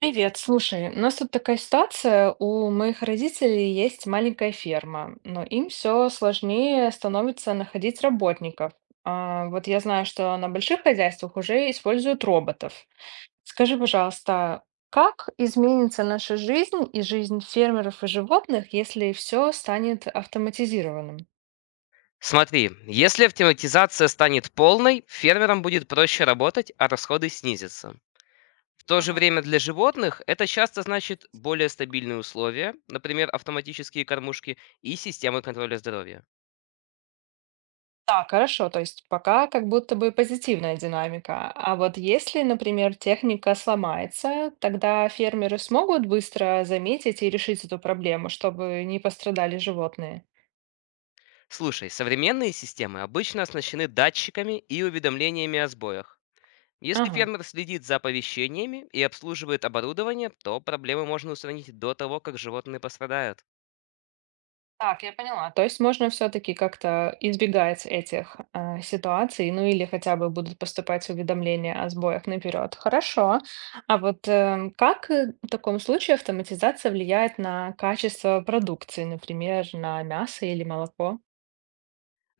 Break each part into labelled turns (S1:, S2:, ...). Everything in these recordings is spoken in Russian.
S1: Привет, слушай, у нас тут такая ситуация, у моих родителей есть маленькая ферма, но им все сложнее становится находить работников. А, вот я знаю, что на больших хозяйствах уже используют роботов. Скажи, пожалуйста, как изменится наша жизнь и жизнь фермеров и животных, если все станет автоматизированным?
S2: Смотри, если автоматизация станет полной, фермерам будет проще работать, а расходы снизятся. В то же
S1: Ага.
S2: время для животных это часто значит более стабильные условия, например, автоматические кормушки и системы контроля здоровья.
S1: Так, хорошо, то есть пока как будто бы позитивная динамика. А вот если, например, техника сломается, тогда фермеры смогут быстро заметить и решить эту проблему, чтобы не пострадали животные.
S2: Слушай, современные системы обычно оснащены датчиками и уведомлениями о сбоях. Если
S1: Ага.
S2: фермер следит за оповещениями и обслуживает оборудование, то проблемы можно устранить до того, как животные пострадают.
S1: Так, я поняла. То есть можно все-таки как-то избегать этих ситуаций, ну или хотя бы будут поступать уведомления о сбоях наперед. Хорошо. А вот как в таком случае автоматизация влияет на качество продукции, например, на мясо или молоко?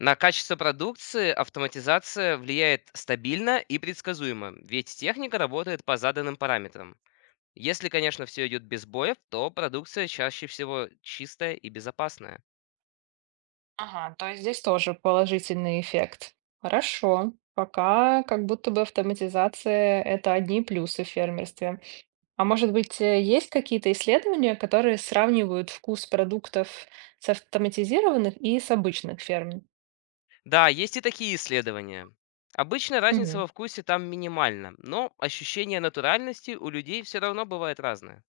S2: На качество продукции автоматизация влияет стабильно и предсказуемо, ведь техника работает по заданным параметрам. Если, конечно, все идет без боев, то продукция чаще всего чистая и безопасная.
S1: Ага, то есть здесь тоже положительный эффект. Хорошо. Пока как будто бы автоматизация это одни плюсы в фермерстве. А может быть, есть какие-то исследования, которые сравнивают вкус продуктов с автоматизированных и с обычных ферм?
S2: Да, есть и такие исследования. Обычно разница
S1: Мгм.
S2: во вкусе там минимальна, но ощущение натуральности у людей все равно бывает разное.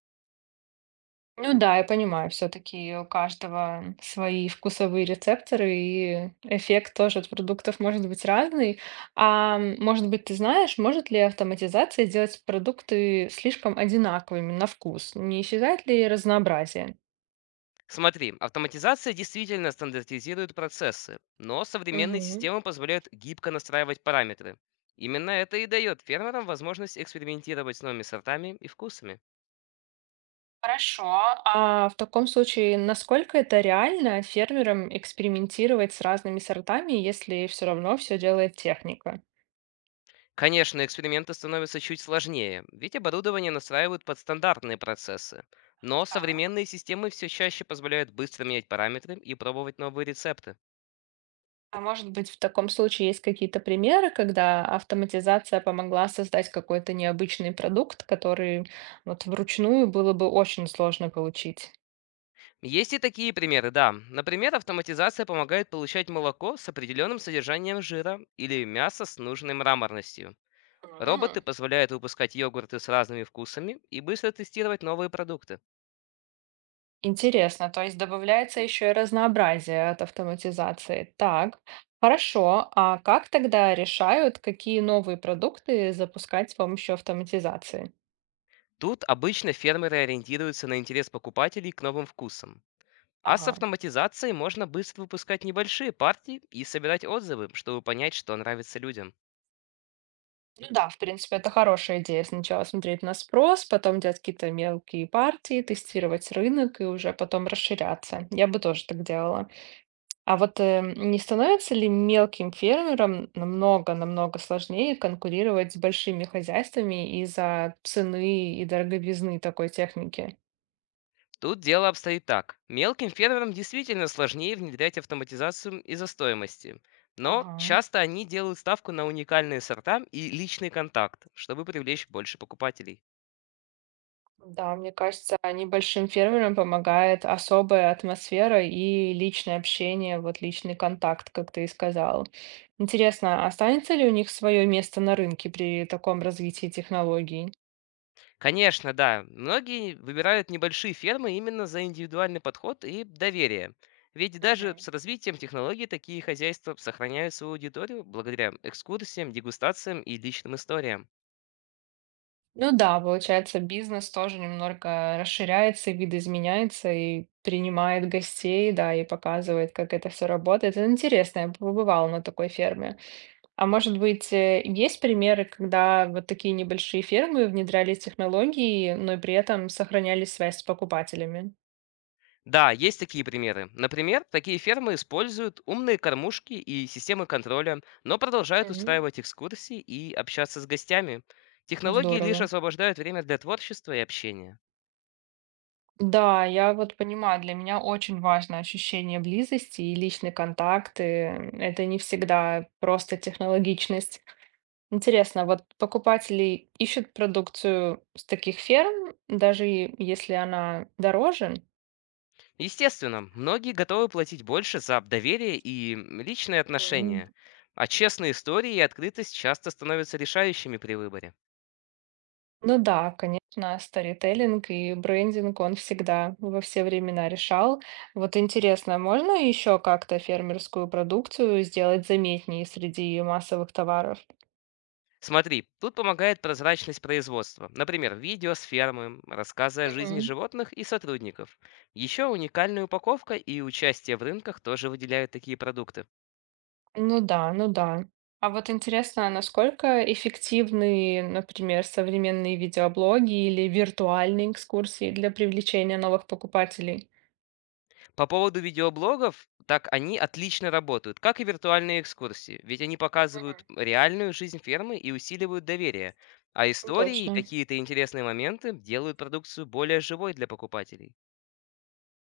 S1: Ну да, я понимаю, все-таки у каждого свои вкусовые рецепторы, и эффект тоже от продуктов может быть разный. А может быть, ты знаешь, может ли автоматизация делать продукты слишком одинаковыми на вкус? Не исчезает ли разнообразие?
S2: Смотри, автоматизация действительно стандартизирует процессы, но современные
S1: Мгм.
S2: системы позволяют гибко настраивать параметры. Именно это и дает фермерам возможность экспериментировать с новыми сортами и вкусами.
S1: Хорошо. А в таком случае, насколько это реально фермерам экспериментировать с разными сортами, если все равно все делает техника?
S2: Конечно, эксперименты становятся чуть сложнее, ведь оборудование настраивают под стандартные процессы. Но
S1: Так.
S2: современные системы все чаще позволяют быстро менять параметры и пробовать новые рецепты.
S1: А может быть, в таком случае есть какие-то примеры, когда автоматизация помогла создать какой-то необычный продукт, который вот вручную было бы очень сложно получить?
S2: Есть и такие примеры, да. Например, автоматизация помогает получать молоко с определенным содержанием жира или мясо с нужной мраморностью.
S1: М.
S2: Роботы позволяют выпускать йогурты с разными вкусами и быстро тестировать новые продукты.
S1: Интересно, то есть добавляется еще и разнообразие от автоматизации. Так, хорошо. А как тогда решают, какие новые продукты запускать с помощью автоматизации?
S2: Тут обычно фермеры ориентируются на интерес покупателей к новым вкусам. А с
S1: Ага.
S2: автоматизацией можно быстро выпускать небольшие партии и собирать отзывы, чтобы понять, что нравится людям.
S1: Ну да, в принципе, это хорошая идея. Сначала смотреть на спрос, потом делать какие-то мелкие партии, тестировать рынок и уже потом расширяться. Я бы тоже так делала. А вот не становится ли мелким фермерам намного-намного сложнее конкурировать с большими хозяйствами из-за цены и дороговизны такой техники?
S2: Тут дело обстоит так. Мелким фермерам действительно сложнее внедрять автоматизацию из-за стоимости. Но
S1: Ага.
S2: часто они делают ставку на уникальные сорта и личный контакт, чтобы привлечь больше покупателей.
S1: Да, мне кажется, небольшим фермерам помогает особая атмосфера и личное общение, вот личный контакт, как ты и сказала. Интересно, останется ли у них свое место на рынке при таком развитии технологий?
S2: Конечно, да. Многие выбирают небольшие фермы именно за индивидуальный подход и доверие. Ведь даже
S1: Мгм.
S2: с развитием технологий такие хозяйства сохраняют свою аудиторию благодаря экскурсиям, дегустациям и личным историям.
S1: Ну да, получается, бизнес тоже немного расширяется, видоизменяется и принимает гостей, да, и показывает, как это все работает. Это интересно, я побывала на такой ферме. А может быть, есть примеры, когда вот такие небольшие фермы внедряли технологии, но и при этом сохраняли связь с покупателями?
S2: Да, есть такие примеры. Например, такие фермы используют умные кормушки и системы контроля, но продолжают
S1: Мгм.
S2: устраивать экскурсии и общаться с гостями. Технологии лишь
S1: Здорово.
S2: освобождают время для творчества и общения.
S1: Да, я вот понимаю, для меня очень важно ощущение близости и личный контакт. И это не всегда просто технологичность. Интересно, вот покупатели ищут продукцию с таких ферм, даже и если она дороже?
S2: Естественно, многие готовы платить больше за доверие и личные
S1: Мгм.
S2: отношения. А честные истории и открытость часто становятся решающими при выборе.
S1: Ну да, конечно, сторителлинг и брендинг он всегда во все времена решал. Вот интересно, можно еще как-то фермерскую продукцию сделать заметнее среди массовых товаров?
S2: Смотри, тут помогает прозрачность производства. Например, видео с фермы, рассказы о жизни
S1: Мгм.
S2: животных и сотрудников. Еще уникальная упаковка и участие в рынках тоже выделяют такие продукты.
S1: Ну да, ну да. А вот интересно, насколько эффективны, например, современные видеоблоги или виртуальные экскурсии для привлечения новых покупателей?
S2: По поводу видеоблогов, так они отлично работают, как и виртуальные экскурсии, ведь они
S1: Мгм.
S2: показывают реальную жизнь фермы и усиливают доверие, а
S1: Ну,
S2: истории и
S1: точно.
S2: какие-то интересные моменты делают продукцию более живой для покупателей.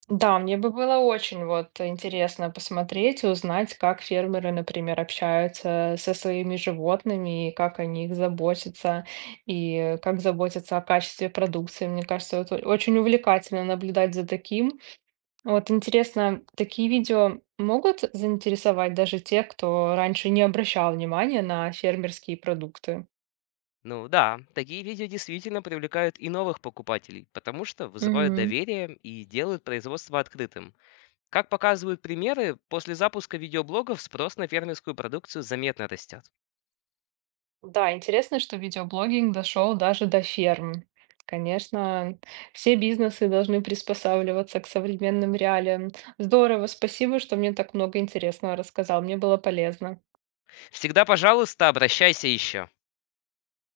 S1: Да, мне бы было очень вот интересно посмотреть и узнать, как фермеры, например, общаются со своими животными, и как о них заботятся, и как заботятся о качестве продукции. Мне кажется, это очень увлекательно наблюдать за таким. Вот интересно, такие видео могут заинтересовать даже тех, кто раньше не обращал внимания на фермерские продукты?
S2: Ну да, такие видео действительно привлекают и новых покупателей, потому что вызывают
S1: Мгм.
S2: доверие и делают производство открытым. Как показывают примеры, после запуска видеоблогов спрос на фермерскую продукцию заметно растет.
S1: Да, интересно, что видеоблогинг дошел даже до ферм. Конечно, все бизнесы должны приспосабливаться к современным реалиям. Здорово, спасибо, что мне так много интересного рассказал. Мне было полезно.
S2: Всегда, пожалуйста, обращайся еще.